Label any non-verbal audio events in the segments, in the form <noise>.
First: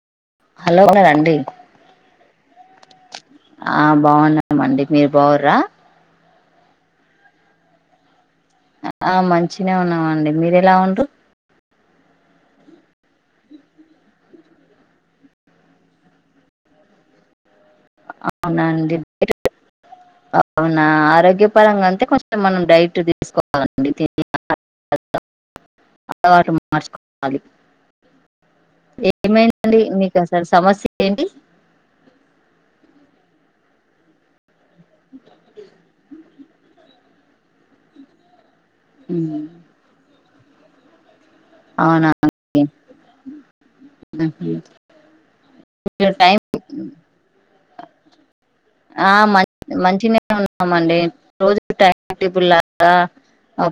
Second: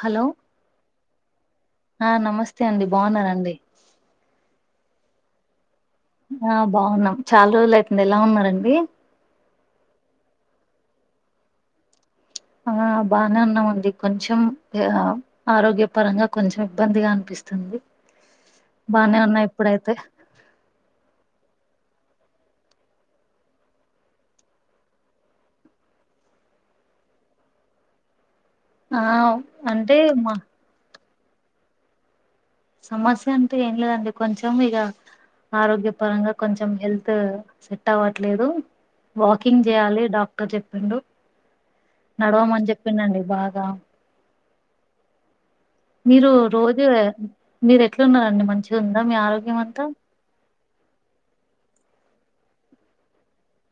Hello hello ఉన్నరాండి. స్తే అండి బాగున్నారండి ఆ బాగున్నామండి. మీరు బాగు్రా ఆ బాగున్నాం చాలా రోజులు అయితుంది ఎలా ఉన్నార్ అన్ అండి మంచి గనే ఉన్నా మ్ అండి మీరు ఎలా ఉండ్రు ఆ బానే ఉన్నామండి కొంచెం ఆరోగ్యపరంగా కొంచెం ఇబ్బందిగా అనిపిస్తు అవునా అండిడ ఇప్పుడైతే అవునా ఆరోగ్య పరంగా అంటే కొంచెం మనం డైట్ తీసుకోవాలండి తినే అలవాటు మార్చుకోవాలి. ఆ ఏమైందండి అంటే మీకు మా అసలు సమస్య ఏంటి సమస్య అంటే ఏం లేదండి కొంచెం కోంచం ఇగ ఆరోగ్య పరంగా కొంచెం హెల్త్ సెట్ అవ్వట్లేదు ఉమ్, వాకింగ్ చేయాలి డాక్ ఇన్కా చెప్పిండు అవునా నడవమని చెప్పిండండి బాగా మీరు మీరు టైం రోజు మీరు ఎట్లున్నారండి మంచిగా ఉందా ఆ మీ మ ఆరోగ్యం అంతా మంచిగనే ఉన్నామండి రోజు టైమ్ కె చన్టిపుల్లలాగా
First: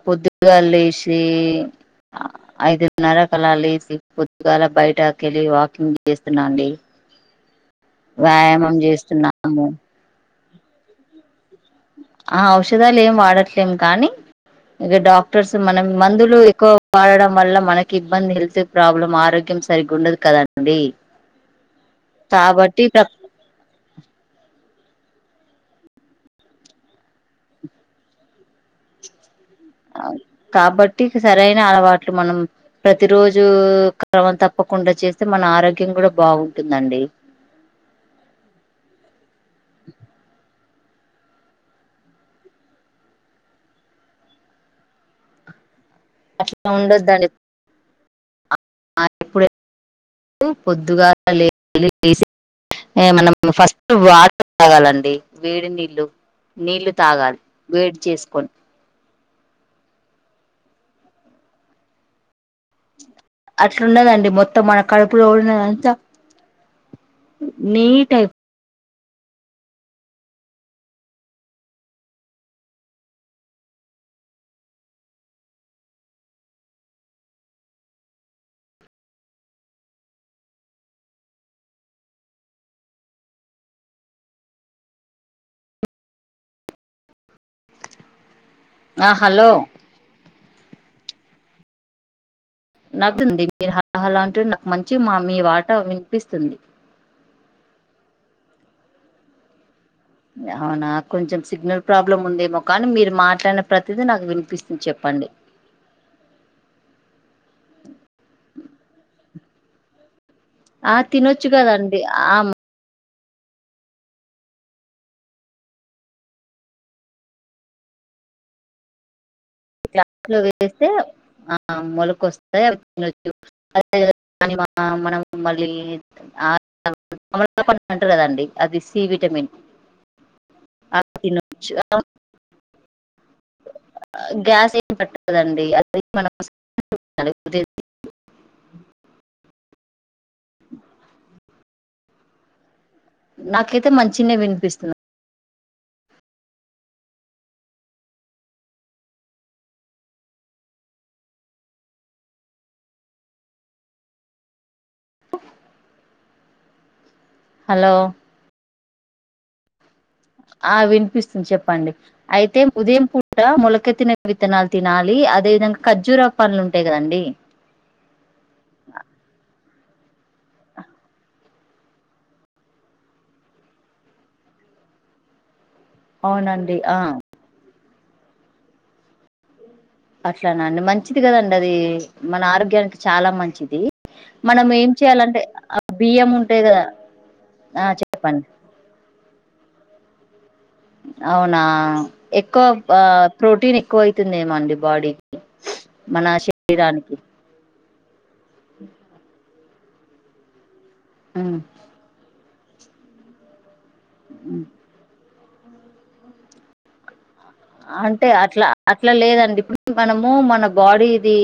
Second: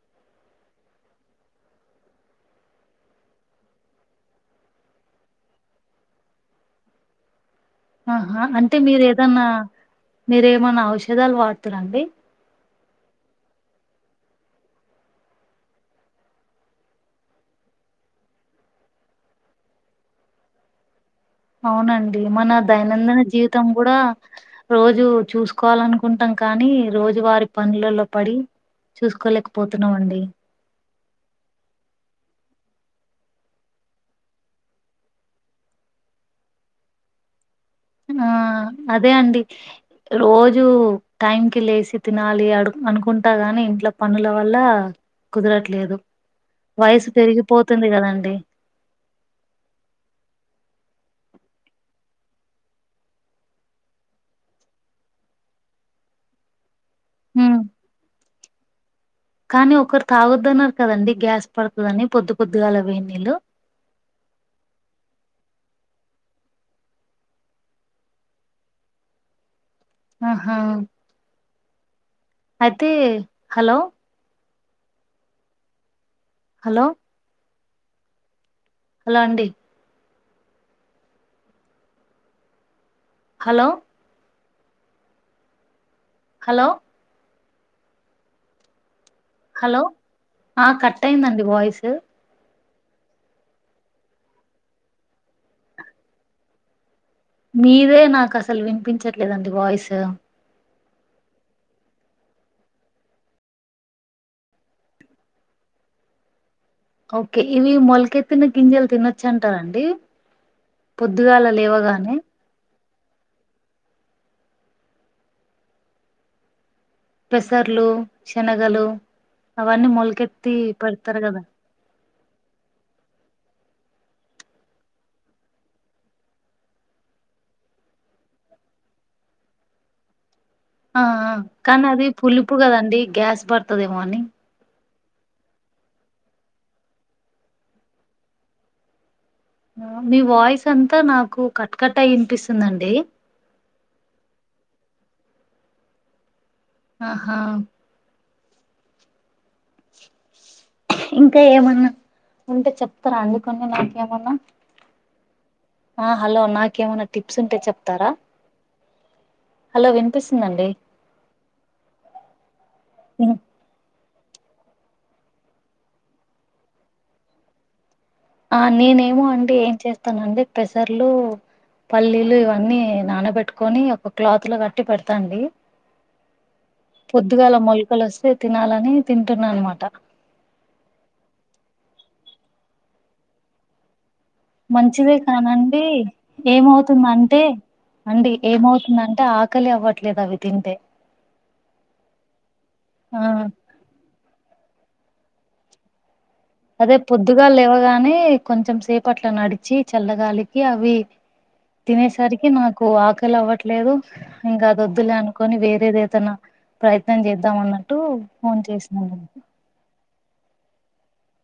పొద్దుగాల లేసి ఐదున్నర కల్ల లసి పొద్దుగాల బయటకెళ్ళి వాకింగ్ చేస్తున్నాండి ఆహా వ్యాయామం అంటే మీరు ఏదన్నా చేస్తున్నాము మీరేమన్నా ఔషధాలు వాడ ఆ ఔషధాలు ఏం వాడట్లేం కానీ ఇగ డాక్టర్స్ మనం మందులు ఎక్కువ వాడడం వల్ల మనకి ఇబ్బంది హెల్త్ ప్రాబ్లం ఆరోగ్యం సరిగ్గా ఉండదు కదండి అవునండి మన కాబట్టి దైనందిన జీవితం గూడా రోజు చూసుకోవాలనుకుంటాం కానీ రోజువారి పనులలో పడి చూసుకోలేక కాబట్టి ఇక సరైన అలవాట్లు మనం ప్రతి రోజూ క్రమం తప్పకుండా చేస్తే మన ఆరోగ్యం కూడా బాగుంటుందండి ఆ అదే అండి రోజ్ జూ టైం కి లేసి తినాలి అడి అనుకుంటా గాని ఇంట్లో పనుల వల్ల కుదరట్లేదు అట్లా వయసు ఉండొద్దండి పెరిగిపోతుంది కదండి ఇప్పుడ పొద్దుగా లే లేసి ఎ మనం ఫస్ట్ వాటర్ తాగాలండి వేడి నీళ్ళు నీళ్ళు తాగాలి ఉమ్ వేడి చేసుకొని కానీ ఒకరు తాగొద్దన్నారు కదండి గ్యాస్ పడతదని పొద్దు పొద్దుగాల వేడి నీళ్ళు అట్లుండదండి మొత్తం మనకాడు పులో ఉన్నదంతా నీటై ఆహా అయితే హలో హలో హలో అండి హలో హలో హలో ఆ క టైయిందండి వాయిసు నాత్తుంది మీరు హ హలో అంటే నాకు మంచిగా మా మీ మాట వినిపిస్తుంది మీదే నాకసలు వినిపించట్లేదండి వాయిస్ అవునా కొంచెం సిగ్నల్ ప్రాబ్లమ్ ఉందేమో కానీ మీరు మాట్లాడిన ప్రతిదీ నాకు వినిపిస్తుంది చెప్పండి ఓకే ఇవి మొలకెత్తిన గింజలు తినొచ్చు అంటారా అండి ఆ తినొచ్చు కదండి ఆమ్ పెసర్లు శనగలు అవన్నీ యట్లో మొలకెత్తి వేస్తే పెడతారు కదా ఆ మొల కొస్తాయ్ <unintelligible> మనం మళ్ళీ <unintelligible> అంటారు కదండి అది సి విటమిన్ ఆ ఆ కానీ అది పులిపు కదండి గ్యాస్ పడతదేమో అని గ్యాస్ పట్టదండి అది మనం <unintelligible> ఆ మీ వాయిస్ అంతా నాకు కట్ కట్టయ్ ఇనిపిస్తుందండి నాకైతే మంచినే వినిపిస్తున్నా ఆహా ఇంకా ఏమన్నా ఉంటే చెప్తారా అండి కొన్ని నాకేమన్నా ఆ హలో నాకేమన టిప్స్ ఉంటే హలో చెప్తారా హలో విన్ ఆ వినిపిస్తుంది చెప్పండి అయితే ఉదయం పూట మొలకెత్తిన విత్తనాలు తినాలి అదేవిధంగా ఖర్జూర పండ్లు ఉంటాయి కదండీ ఆ నేనేమో అండి ఏం చేస్తానండి పెసర్లు పల్లీలు ఇవన్నీ నానబెట్టుకొని ఒక క్లాత్ లో కట్టి పెడతా అండి అవునండి ఆ పొద్దుగాల మొలకలు వస్తే తినాలని తింటున్నా అనమాట అట్లాన అండి మంచిది కదండి అది మన ఆరోగ్యానికి చాలా మంచిది మనం ఏం మంచిదే చేయాలంటే ఆ కానండి బియ్యం ఉంటాయి కదా ఏమవుతుందంటే ఆ అండి చెప్పండి ఏమవుతుందంటే ఆక్ కలి అవ్వట్లేదవి అవునా ఎక్కువ ఆ ప్రోటీన్ ఎక్కువ అయితుందిమో అండి బాడీకి అదే పొద్దుగాల లేవగానే నే కొంచెం సేపట్ల నడిచి చల్లగాలికి అవి ఉమ్ తినేసరి కి నాకు ఆకలి అవ్వట్లే లేవు ఉమ్ ఇంక అదోద్దులే అనుకు కొని వేరేదేదైనా ప్రయత్నం చేద్ద అంటే అట్లా అట్లా లేదండి ఇప్పుడు మనము మన బాడీ ఇది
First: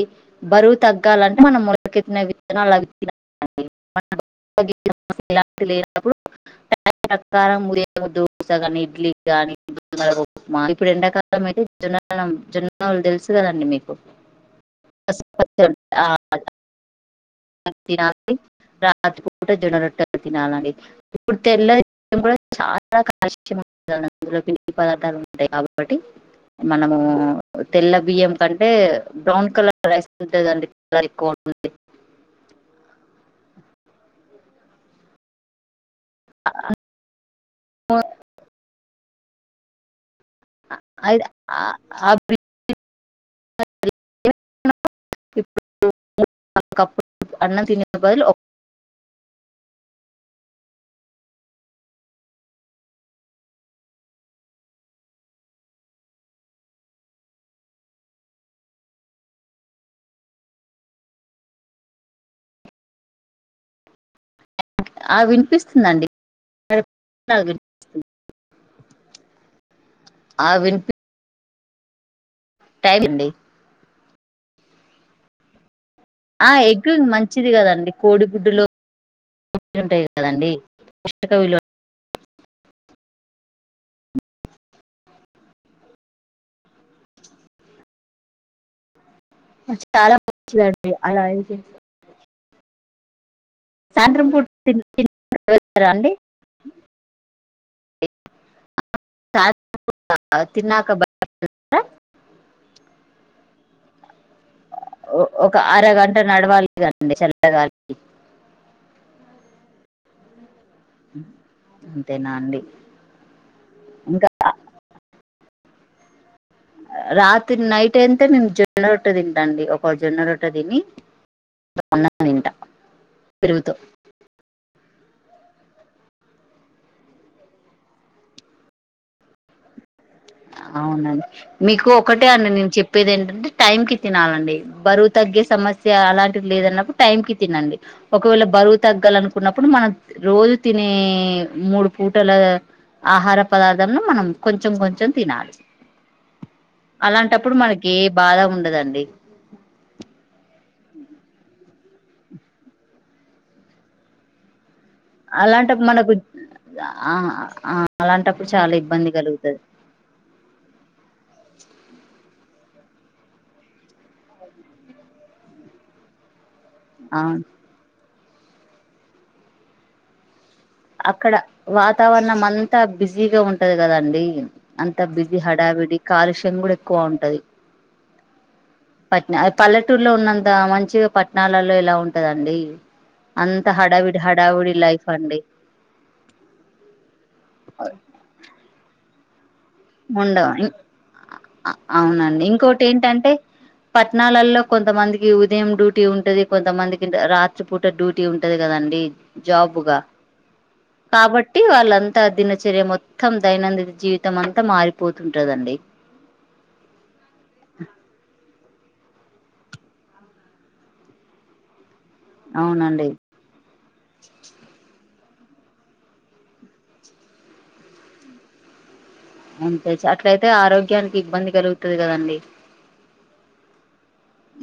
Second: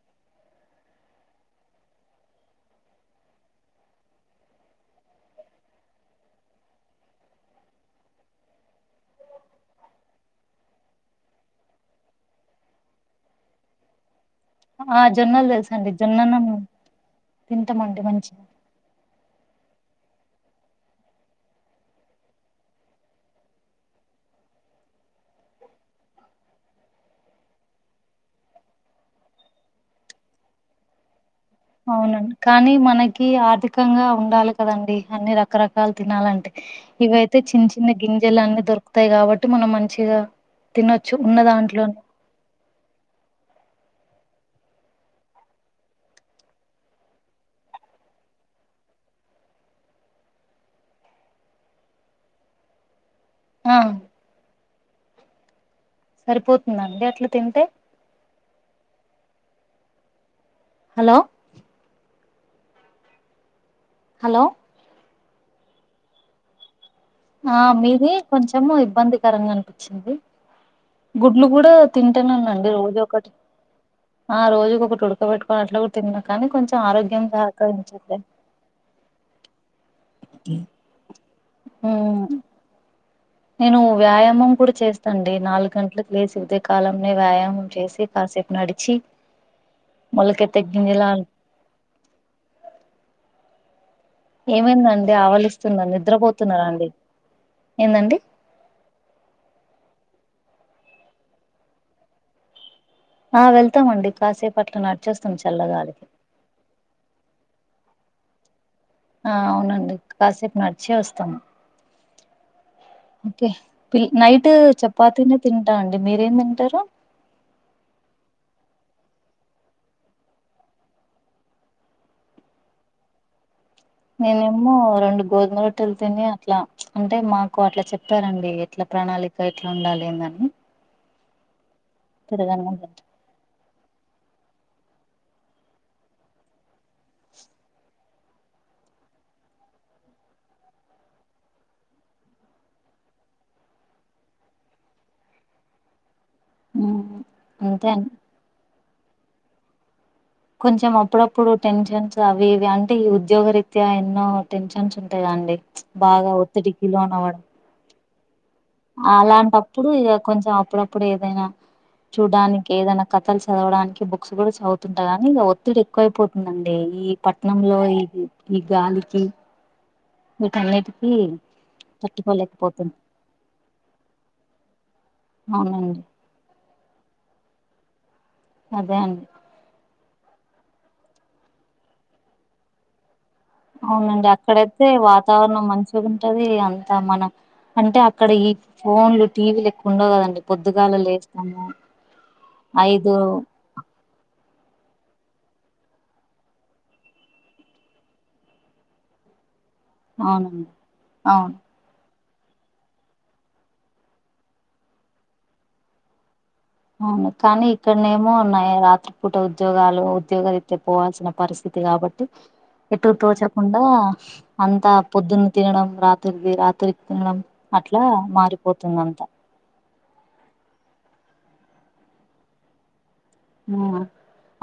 బరువు తగ్గాలంటే మనం మొలకెత్తిన విత్తనాలవి తినాలి <unintelligible> దోస గాని ఇడ్లీ గాని ఉక్మా ఇప్పుడు ఎండాకాలం అయితే <unintelligible> జొన్నలు తెలుసు కదండీ మీకు ఆ జొన్నలు తెలుసండి జొన్నన్నము అన్ని తినాలి <unintelligible> ఎప్పుడు జొనరొట్టలు తినాలండి ఇప్పుడు తెల్ల బియ్యం కూడా చాలా <unintelligible> అందులో పిం పదార్థాలు ఉంటాయి కాబట్టి మనము తెల్ల బియ్యం కంటే బ్రౌన్ కలర్ రైస్ ఉంటది కదండీ <unintelligible> అవునండి కానీ మనకి ఆర్థికంగా ఉండాలి కదండి అన్ని రకరక కాలు తినాలంటే ఇవయితే చిన్న చిన్న గింజలు అన్నీ దొరుకు తాయి కాబట్టి మనం మంచిగా తినొచ్చు అది ఉన్న ఆ- దాంట్లో ఆ <unintelligible> అన్నం తినే బదులు ఆ సరిపోతుందా అండి అట్లా తింటే హలో హలో ఆ వినిపిస్తుందండి నాకు ఆ మీది కొంచెం ఏమో ఇబ్బందికరంగా అనిపి చింది ఆ వినిపి గు నులు కూడా తి టనేన్నాండి రోజు టైం అండి ఒకటి ఆ రోజుక ఒకటి ఉడకబట్టుకని అట్లా తిన్నా కానీ ఆ కొంచెం ఎగ్ ఆరోగ్యం మంచిది కదండి సహకరించట్లే కోడి గుడ్డులో ఉంటాయి కదండి పౌస్టికవిలువ హూ నేను వ్యాయామం కూడా చేస్తాండి నాలుగు గంటలలకు లేసి కాలంని వ్యాయామం చేసి కాసేపు నాడి చాలా మంచిదండి గింజలా అలా అయితే సాయంత్రం పూట తింటారా ఏమైందండి ఆవలిస్తుందండి అండి నిద్రపోతున్నారా అండి ఏందండి తిన్నాక బ ఆ వెళ్తామండి కాసేపట్ల ఒ- నడిచేస్తాం చల్లగాలికి చల్ల గాలి ఆ అవునండి కాసేపు నాడ్ చేస్తామ్ తినండి ఓకే నైట్ చపాతీ తింటా అండి మీరేం తింటారు రాత్రి నైట్ అంత జిమ్ జొన్న రొట్ట తింటా అండి ఒక జొన్న రొట్ట తిని తింట పెరుగు తో నేనేమో రెండు గోధుమ రొట్టెలు తిని అట్లా అంటే మాకు అట్లా చెప్పారండి ఎట్లా ప్రణాళిక ఎట్లా ఉండాలి <unintelligible> అవునండి మీకు ఒకటే అన్న నేను తిరగన్నం చెప్పేది ఏంటంటే టైం కి తినాలండి బరువు తగ్గే సమస్య అలాంటిది లేదన్నప్పుడు టైం కి తినండి ఒకవేళ బరువు తగ్గాలనుకున్నప్పుడు మనం రోజు తినే మూడు పూటల ఆహార పదార్థను మనం కొంచెం కొంచెం తినాలి అలాంటప్పుడు మనకి అంతే ఏ అండి బాధ ఉండదండి కొంచెం అప్పుడప్పుడు టెన్షన్స్ అవి ఇవి అంటే ఈ ఉద్యోగ రీత్యా ఎన్నో టెన్షన్ న్స్ ఉంటాదండి అలాంటప్పుడు బాగా ఒత్తిడి కి లో నావ్వడం అలాంటప్ అలాంటప్పుడు ఇగ కొంచెం అప్పుడప్పుడు ఏదైనా చూడ్డానికి ఏదైనా కథలు చదవడానికి బుక్స్ కూడా చదువుతుంటా కాగానీ ఇక ఒత్తిడి ఎక్కువైపోతుందండి అంటే ఈ అవును పట్ణంలో ఇది ఈ గాలికి వీటన్నిటికీ అక్కడ వాతావరణం అంతా తట్టుకోలేకపోతున్నా బిజీగా ఉంటది కదండి అంత అంత బిజి హడావిడి అవునండి కాలుష్యం కూడా ఎక్కువ ఉంటది అదే అండి పట్నా పల్లే పల్లెట్టూర్లో ఉన్నంత మంచిగా పట్టణాలలో ఎలా ఉంటదండి అంత హడావిడి హడావిడి లైఫ్ అండి నం మంచి ఉంటది అంత మన అంటే అక్కడ ఈ ఫోన్లు టీవీలు ఎక్కువ కదండి ఉండవు పొద్దుగాల లేస్తాము అవునండి ఐదు ఇంకోటెంట్టంటే పట్టణాలలో కొంతమందికి ఉదయం డ్యూటీ ఉంటది కొంతమందికి రాత్రి పూట డ్యూటీ ఉంటది కదండి జాబ్ పుగా అవునండి అవును కాబట్టి వాళ్ళంతా త దినచర్య మొత్తం దైనందిత జీవితం అంత అంత మారిపోతుంటదండి అవును కానీ ఇక్కడనే ఏమో ఉన్నాయా రాత్ర రాత్రి పూట ఉద్యోగాలు ఉద్యోగరీత్యా పోవల్సిన పరిస్థితి కాబట్టి అవునండి ఎటు తోచకుండా అంత పొద్దున్న తినడం రాత్రిది రాత్రికి తినడం అట్లా మారిపోతుంది అంత అంతే అట్లయితే ఆరోగ్యానికి ఇబ్బంది కలుగుతది కదండి హ్మ్మ్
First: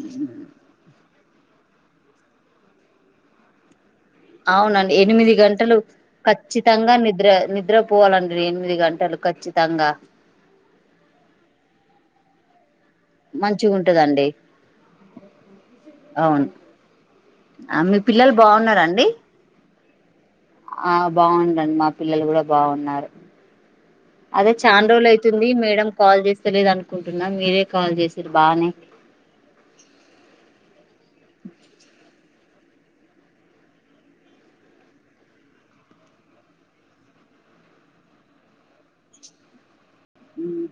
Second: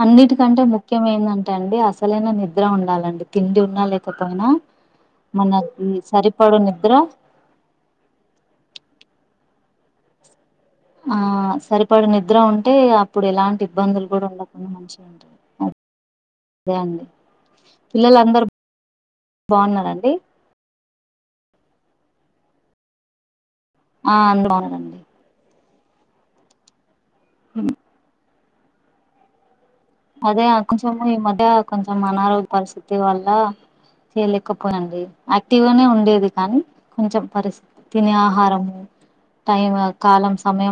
అన్నిటికంటే ముఖ్యమెందంటే అండి అసలైన నిద్ర ఉండాలండి తిండి ఉన్నా లే అవునండి ఎనిమిది గంటలు ఖచ్చితంగా నిద్ర నిద్ర పోవాలండి ఎనిమిది గంటలు ఖచ్చిత తంగా ఆ సరిపడు నిద్ర ఉం టే అప్పుడు ఎలాంటి మంచిగా ఇబ్బందులు కూడా ఉంటదండి ఉండకుండా మంచిగా ఉంటాయి అ అవును అదే అండి మీ పిల్లలు పిల్లలుందరు బాగున్నారండి బాగున్నారండి. డి ఆ బాగుండండి మా పిల్లలు కూడా బాగున్నారు ఆ అందరు అదే బాగున్నారండి చాండ్రోలు అయితుంది మేడం కాల్ చేస్తేలేదానికి అనుకుంటున్నా మీరే కాల్ చేసి బానే అదే ఆ కొంచెము ఈ మధ్య కొంచెం అనారోగ్య పరిస్థితి వల్ల చేయలేకపోయ అండి యాక్టివ్ గానే ఉండేది కానీ కొంచెం పరిస్థితి తినే ఆహారము టైం అది మ్మ్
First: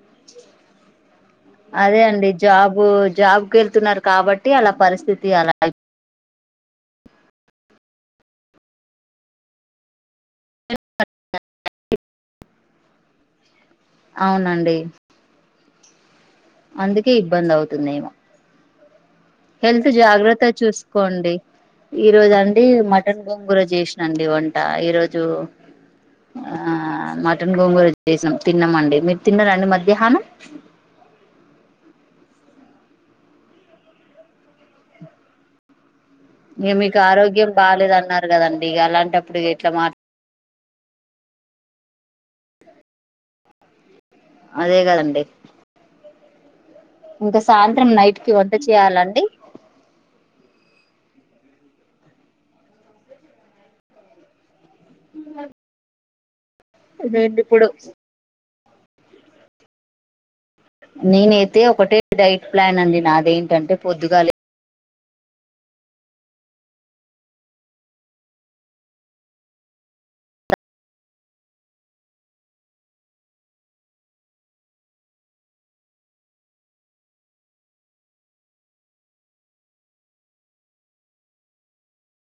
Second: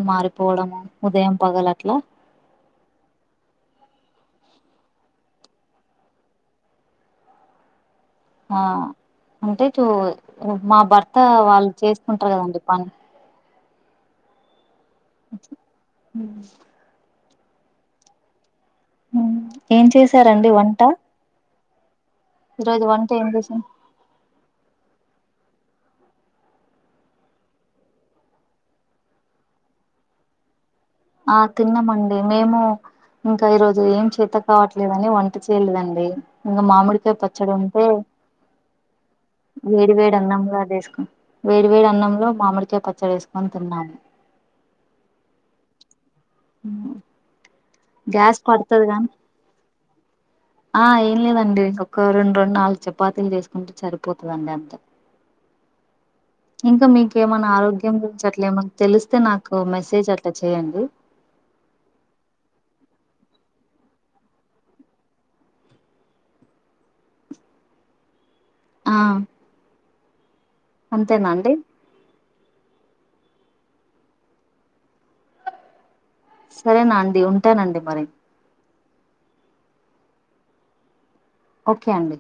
పగలట్లా అదే అండి జాబు జాబ్ కి వెళ్తున్నారు కాబట్టి అలా పరిస్థితి అలా ఆ అంటే చూ మా భర్త వాళ్ళు చేసుకుంటరు కదండి పని అవునండి హ్మ్ అందుకే ఇబ్బంది అవుతుందేమో ఏం హెల్త్ జాగ్రత్త చేసారండి వంట చూసుకోండి ఈ రోజు అండి ఈరోజు వంట మటన్ ఏం గోంగుర చేసాం చేసినాండి వంట ఈరోజు ఆ మటన్ గోంగూర వచ్చేసినాం తిన్నామండి మీరు తిన్నారండి మధ్యాహ్నం ఆ తిన్నామండి మేము ఇంకా ఈరోజు ఏం చేత కావట్లేదుని వంట చేయలేదండి ఇంకా ఇక మీకు మామిడికాయ ఆరోగ్యం పచ్చడి ఉంటే బాలేేదున్నారు కదండి ఇక అలాంటప్పుడు ఇట్లా వేడి మాట్లా వేడి అన్నంలో అది వేసుకుని వేడి వేడి అన్నంలో మామిడికే పచ్చడి వేసుకొని తిన్నాము అదే కదండి ఇంకా సాయంత్రం నైట్ కి గ్యాస్ వంట పడుతది గానీ చేయాలండి ఆ ఏం లేదండి ఒక రెండు రెండు నాలుగు చపాతీలు చేసుకుంటే సరిపోతుందండి అంతే ఉ ఇంక మీకేమన్నా ఆరోగ్యం గురించి అట్లేమ తెలిస్తే నాకు మెసేజ్ అ నేనైతే ఒకటే డైట్ ప్లాన్ అండి నాదేంటి ఏంటంటే పొద్దుగాలి ఆ అంతేనాండి సరేనా అండి ఉంటానండి మరి ఒకే అండి